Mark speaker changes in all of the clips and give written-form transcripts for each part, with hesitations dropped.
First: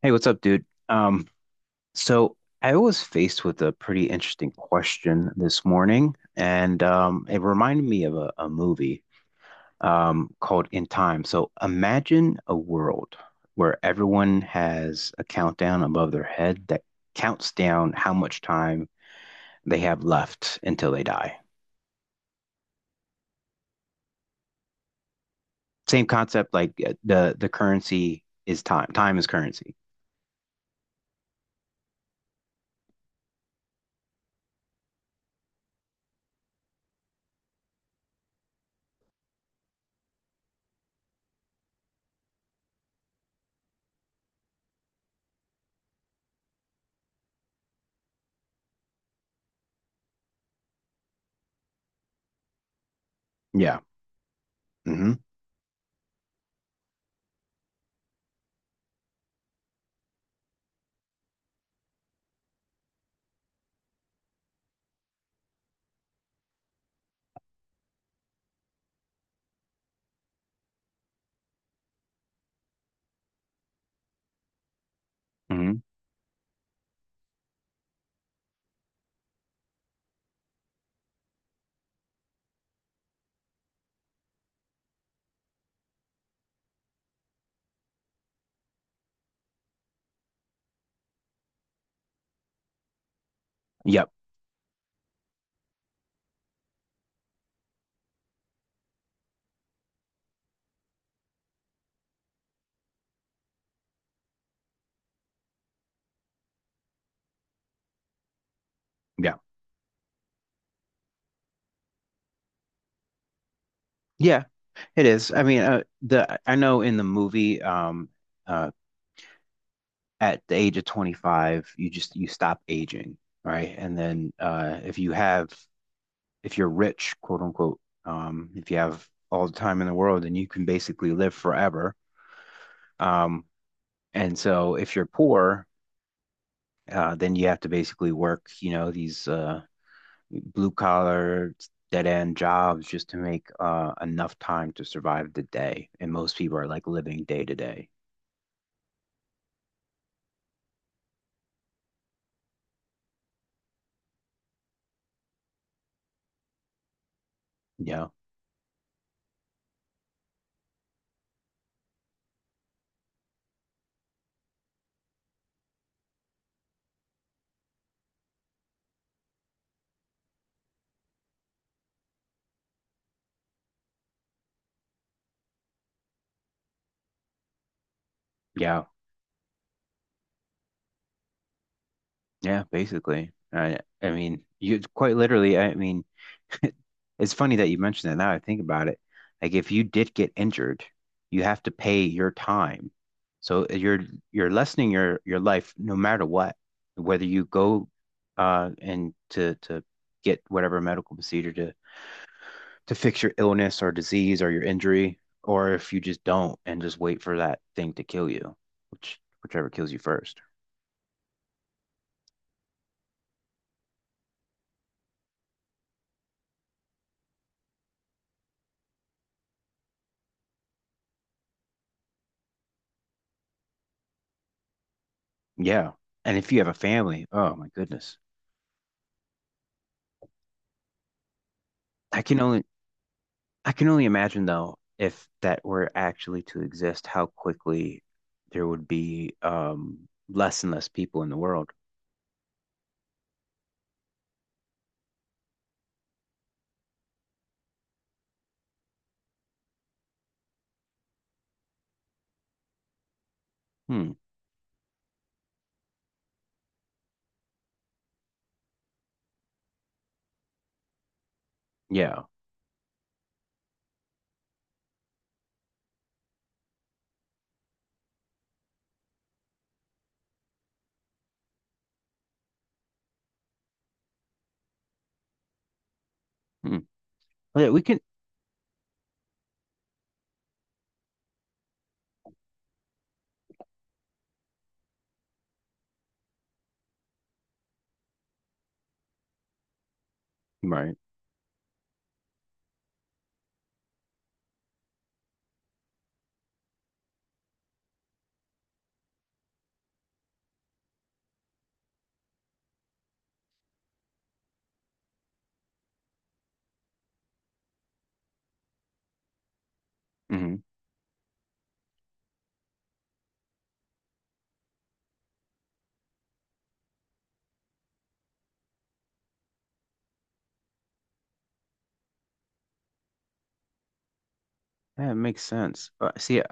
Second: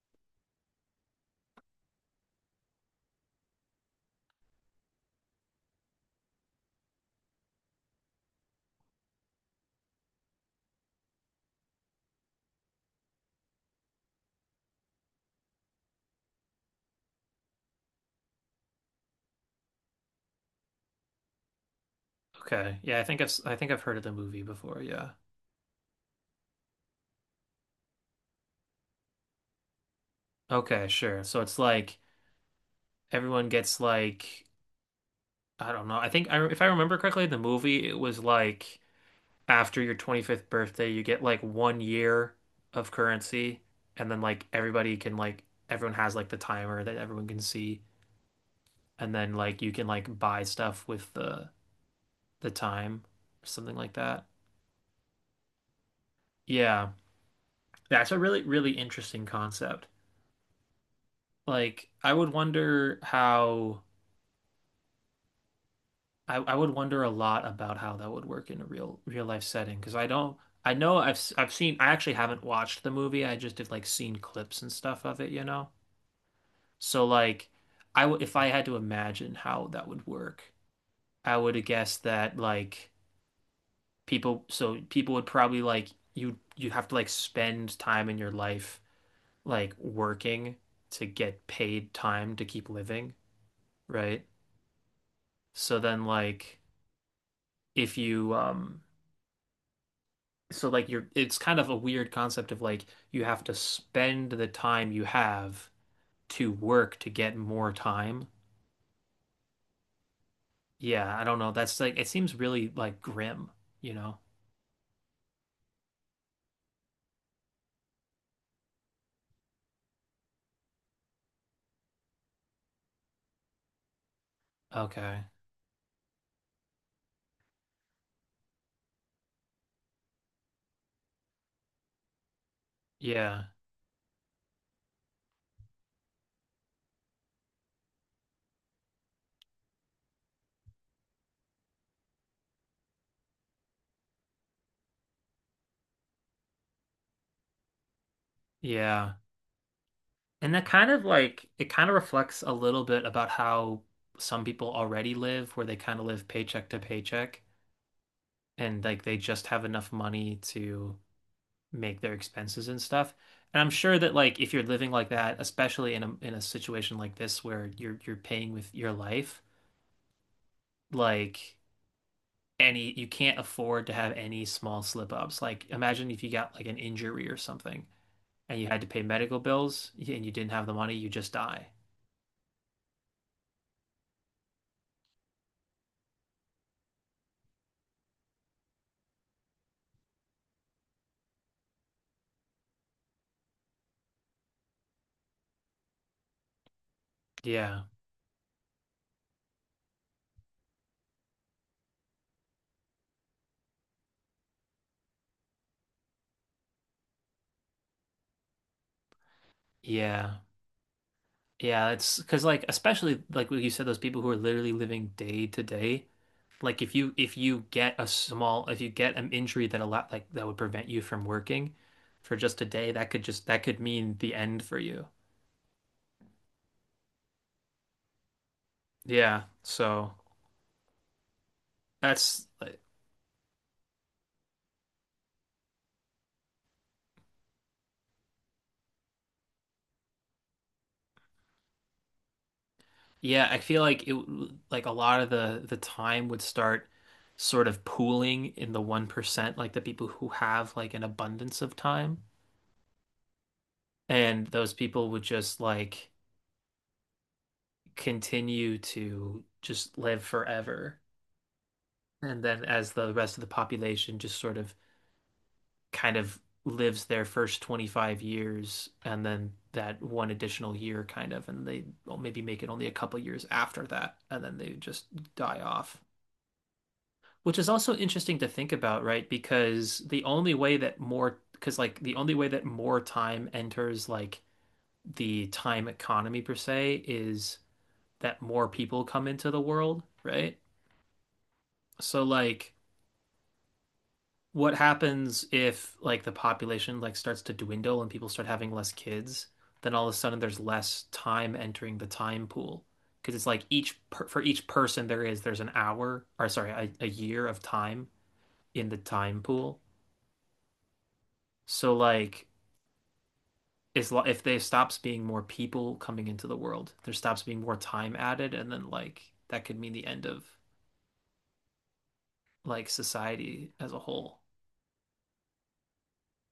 Speaker 1: Hey, what's up, dude? So I was faced with a pretty interesting question this morning, and it reminded me of a movie called In Time. So imagine a world where everyone has a countdown above their head that counts down how much time they have left until they die.
Speaker 2: Okay. Yeah, I think I think I've heard of the movie before. Yeah.
Speaker 1: Same concept, like the currency is time. Time is currency.
Speaker 2: Okay, sure. So it's like everyone gets like I don't know. I think I If I remember correctly, the movie it was like after your 25th birthday, you get like 1 year of currency, and then like everybody can like everyone has like the timer that everyone can see, and then like you can like buy stuff with the time or something
Speaker 1: Yeah.
Speaker 2: like that.
Speaker 1: hmm
Speaker 2: Yeah. That's a really really interesting concept. Like I would wonder how I would wonder a lot about how that would work in a real real life setting because I don't I know I've seen, I actually haven't watched the movie, I just have like seen clips and stuff of it, you know,
Speaker 1: hmm
Speaker 2: so like I w if I had to imagine how that would work, I would guess that like people would probably like you'd have to like spend time in your life like working to get paid time to keep living,
Speaker 1: Yep.
Speaker 2: right? So then like if you so like you're, it's kind of a weird concept of like you have to spend the time you have to work to get more time.
Speaker 1: Yeah.
Speaker 2: Yeah, I don't know. That's like it seems really like grim, you know?
Speaker 1: Yeah, it is. I mean, the I know in the movie, uh, at the age of 25, you stop aging, right? And then if you
Speaker 2: Okay.
Speaker 1: have if you're rich, quote unquote, if you have all the time in the world, then you can basically live forever.
Speaker 2: Yeah.
Speaker 1: Um, and so if you're poor, then you have to basically work, you know, these blue collar dead end jobs just to make enough time to survive the day. And most people are like living day to day.
Speaker 2: Yeah. And that kind of like it kind of reflects a little bit about how some people already live, where they kind of live paycheck to paycheck,
Speaker 1: Yeah.
Speaker 2: and like they just have enough money to make their expenses and stuff. And I'm sure that like if you're living like that, especially in a situation like this where you're paying with your life, like any you can't afford to have any small slip ups. Like imagine if you got like an injury or something and you had
Speaker 1: Yeah,
Speaker 2: to pay medical bills and you didn't have the money, you just die.
Speaker 1: yeah, basically. I mean, you quite literally, I mean, it's funny that you mentioned that now I think about it. Like if you did get injured, you have to pay your time. So you're lessening your life no matter what, whether you
Speaker 2: Yeah.
Speaker 1: go and to get whatever medical procedure to fix your illness or disease or your injury, or if you just don't and just wait for that thing to kill you, which whichever kills you
Speaker 2: Yeah.
Speaker 1: first.
Speaker 2: Yeah, it's because like especially like what you said, those people who are literally living day to day. Like if you get a small, if you get an injury that a lot like that would prevent you from working for just a day, that could just that could mean the end for you.
Speaker 1: Yeah. And if you have a family, oh my goodness.
Speaker 2: Yeah. So
Speaker 1: I can
Speaker 2: that's
Speaker 1: only
Speaker 2: like,
Speaker 1: I can only imagine though if that were actually to exist, how quickly there would be less and less people in the world.
Speaker 2: yeah, I feel like it like a lot of the time would start sort of pooling in the 1%, like the people who have like an abundance of time.
Speaker 1: Hmm.
Speaker 2: And those people would just like continue to just live forever.
Speaker 1: Yeah.
Speaker 2: And then as the rest of the population just sort of kind of lives their first 25 years, and then that one additional year kind of, and they well, maybe make it only a couple years after that, and then they just die off,
Speaker 1: Hmm.
Speaker 2: which
Speaker 1: Well,
Speaker 2: is
Speaker 1: yeah, we
Speaker 2: also
Speaker 1: can.
Speaker 2: interesting to think about, right? Because the only way that more time enters like the time economy per se is that more people come into the world, right?
Speaker 1: Right.
Speaker 2: So like what happens if like the population like starts to dwindle and people start having less kids, then all of a sudden there's less time entering the time pool. Because it's like each per for each person there's an hour, or sorry, a year of time in the time pool.
Speaker 1: Hmm.
Speaker 2: So like as if there stops being more people coming into the world, there stops being more time added, and then like that could mean the end of like society as a whole.
Speaker 1: That makes sense. See,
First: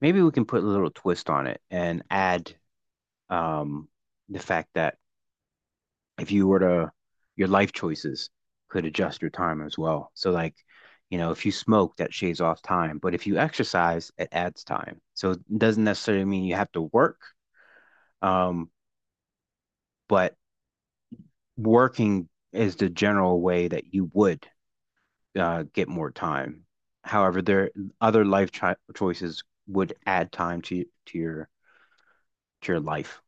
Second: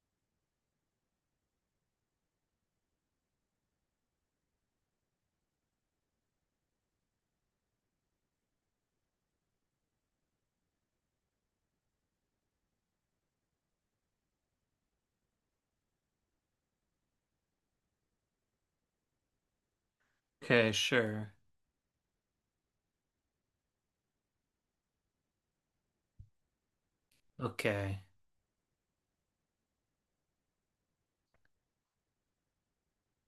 Speaker 1: maybe we can put a little twist on it and add um the fact that if you were to your life choices could adjust your time as well. So like, you know, if you smoke, that shaves off time, but if you exercise, it adds time. So it doesn't necessarily mean you have to work, um, but
Speaker 2: Okay, sure.
Speaker 1: working is the general way that you would get more time. However, there
Speaker 2: Okay.
Speaker 1: other life choices would add time to your life.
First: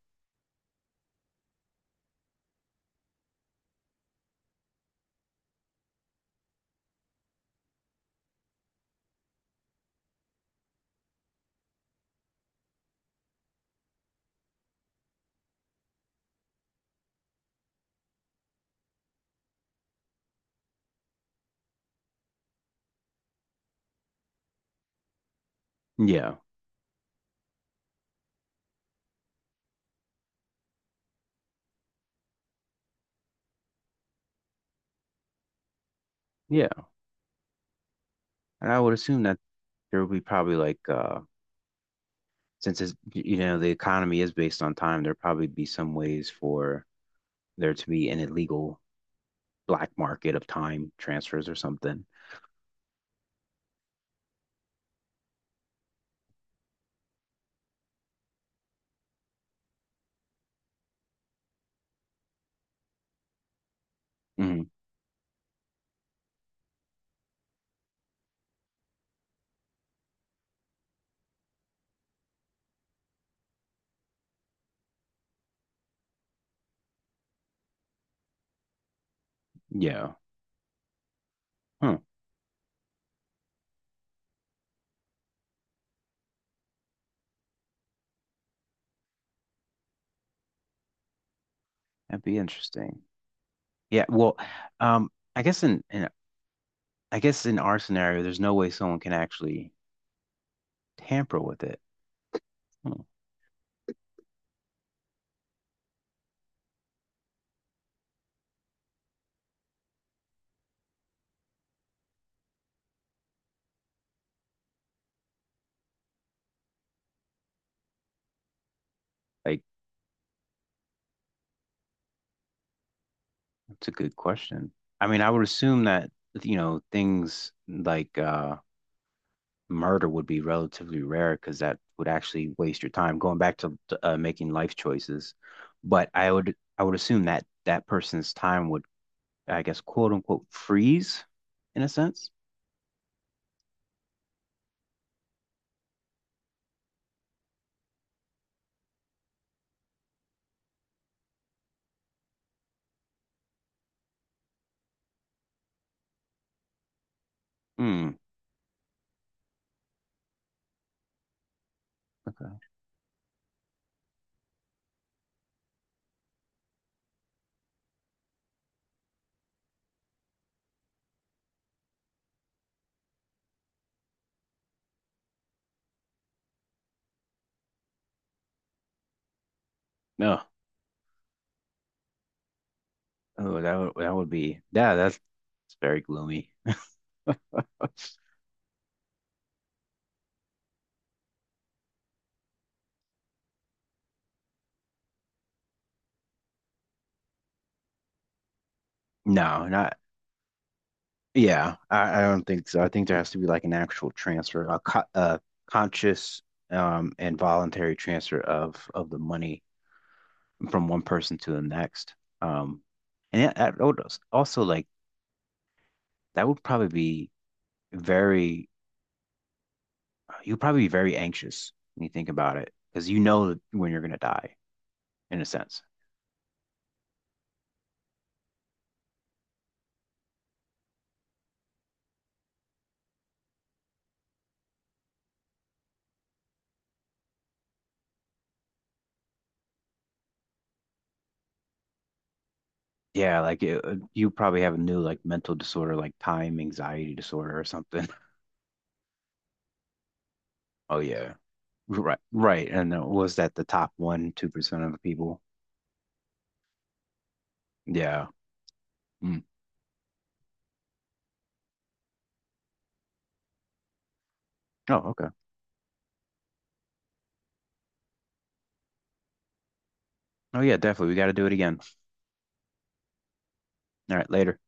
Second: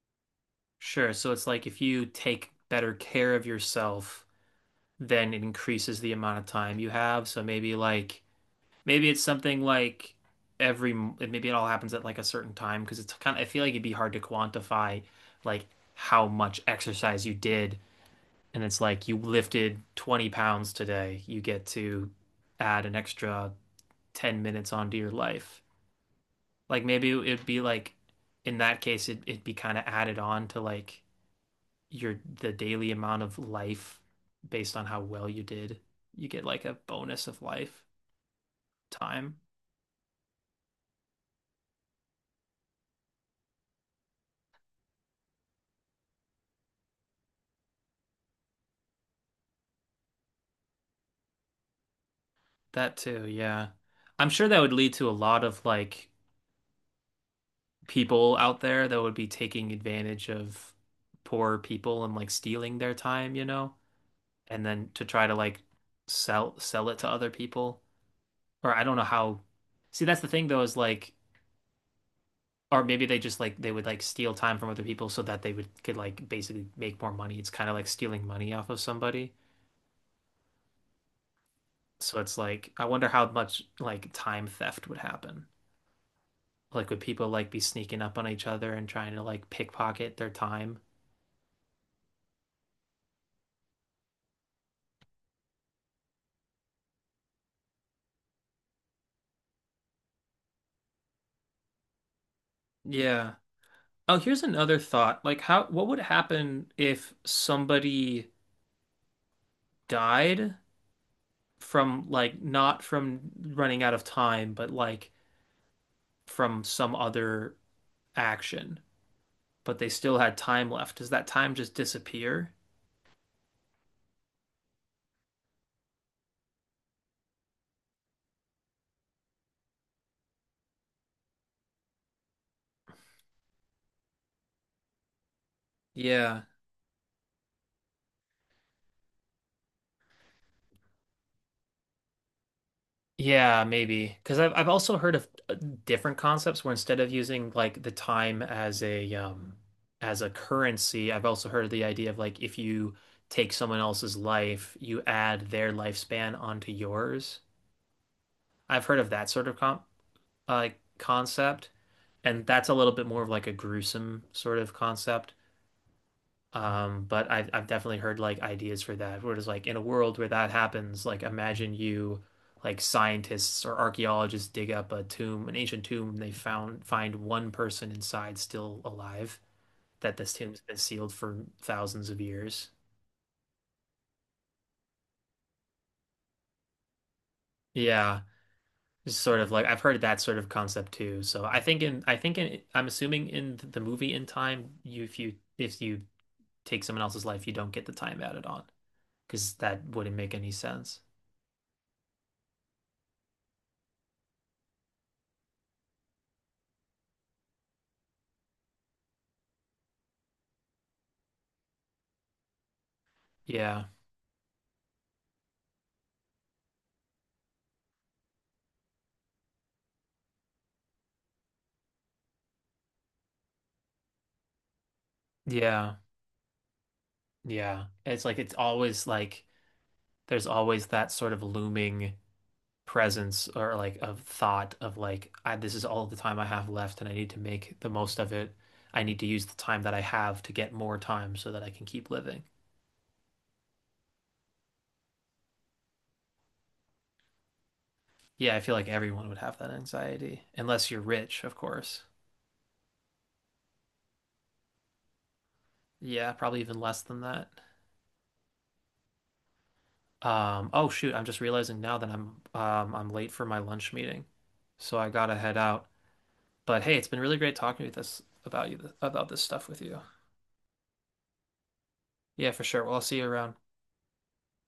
Speaker 2: Sure. So it's like if you take better care of yourself, then it increases the amount of time you have. So maybe like maybe it's something like every maybe it all happens at like a certain time, because it's kind of I feel like it'd be hard to quantify like how much exercise you did. And it's like you lifted 20 pounds today, you get to add an extra 10 minutes onto your life.
Speaker 1: Yeah,
Speaker 2: Like maybe it'd be like in that case it'd be kind of added on to like your the daily amount of life based on how well you did. You get like a
Speaker 1: yeah,
Speaker 2: bonus of life
Speaker 1: and I would assume
Speaker 2: time.
Speaker 1: that there would be probably like since it's, you know the economy is based on time, there probably be some ways for there to be an illegal black market of time transfers or something.
Speaker 2: That too, yeah. I'm sure that would lead to a lot of like people out there that would be taking advantage of poor people and like stealing their time, you know,
Speaker 1: Hmm.
Speaker 2: and then to try to like sell it to other people. Or I don't know how. See, that's the thing though, is like or maybe they just like they would like steal time from other people so that they would could like basically make more money. It's kind of like stealing money off of somebody.
Speaker 1: Yeah, huh.
Speaker 2: So it's like I wonder how much like time theft would happen. Like would people like be sneaking up on each other and trying to like pickpocket their time?
Speaker 1: That'd be interesting. Yeah, well, um, I guess in I guess in our scenario, there's no way someone can actually tamper with it. Hmm.
Speaker 2: Yeah. Oh, here's another thought. Like how what would happen if somebody died from like not from running out of time, but like from some other action?
Speaker 1: Like,
Speaker 2: But they still had time left. Does that time just disappear?
Speaker 1: that's a good question. I mean, I would assume that, you know, things like murder would be relatively rare because that would actually waste your time going back to, making life choices. But I
Speaker 2: Yeah.
Speaker 1: would I would assume that that person's time would I guess, quote unquote, freeze in a sense.
Speaker 2: Yeah, maybe. Because I've also heard of different concepts where instead of using like the time as a currency, I've also heard of the idea of like if you take someone else's life, you add their lifespan onto yours.
Speaker 1: Hmm.
Speaker 2: I've heard of that sort of com uh, concept, and
Speaker 1: Okay.
Speaker 2: that's a little bit more of like a gruesome sort of concept. But I've definitely heard like ideas for that, where it's like in a world where that happens, like imagine you like scientists or archaeologists dig up a tomb, an ancient tomb, and they found find one person inside still alive, that this
Speaker 1: No.
Speaker 2: tomb's been sealed for thousands of years.
Speaker 1: Oh, that would be yeah. That's it's very gloomy.
Speaker 2: Yeah. It's sort of like I've heard of that sort of concept too. So I'm assuming in the movie In Time, you if you take someone else's life, you don't get the time added on, because
Speaker 1: No,
Speaker 2: that
Speaker 1: not
Speaker 2: wouldn't make any sense.
Speaker 1: yeah. I don't think so. I think there has to be like an actual transfer, a conscious and voluntary transfer of the money from one person to the next. Um, and that
Speaker 2: Yeah.
Speaker 1: would also like that would probably be very you'd probably be very anxious when you think about it because you know when you're gonna die. In a sense.
Speaker 2: Yeah. Yeah. It's like it's always like there's always that sort of looming presence, or like of thought of like I, this is all the time I have left and I need to make the most of it. I need to use the time that I have to get more time so that I can keep living.
Speaker 1: Yeah, like it, you probably have a new like mental disorder, like time anxiety disorder or something.
Speaker 2: Yeah, I feel like everyone would have that anxiety unless
Speaker 1: Oh
Speaker 2: you're
Speaker 1: yeah,
Speaker 2: rich, of course.
Speaker 1: right, right. And was that the top one, 2% of the people?
Speaker 2: Yeah, probably even less than that.
Speaker 1: Yeah. Mm.
Speaker 2: Oh shoot, I'm just realizing now that I'm late for my lunch meeting,
Speaker 1: Oh,
Speaker 2: so I
Speaker 1: okay.
Speaker 2: gotta head out. But hey, it's been really great talking with this about you about this stuff with you.
Speaker 1: Oh yeah, definitely. We got to do it again.
Speaker 2: Yeah, for sure. Well, I'll see you around.
Speaker 1: All right, later.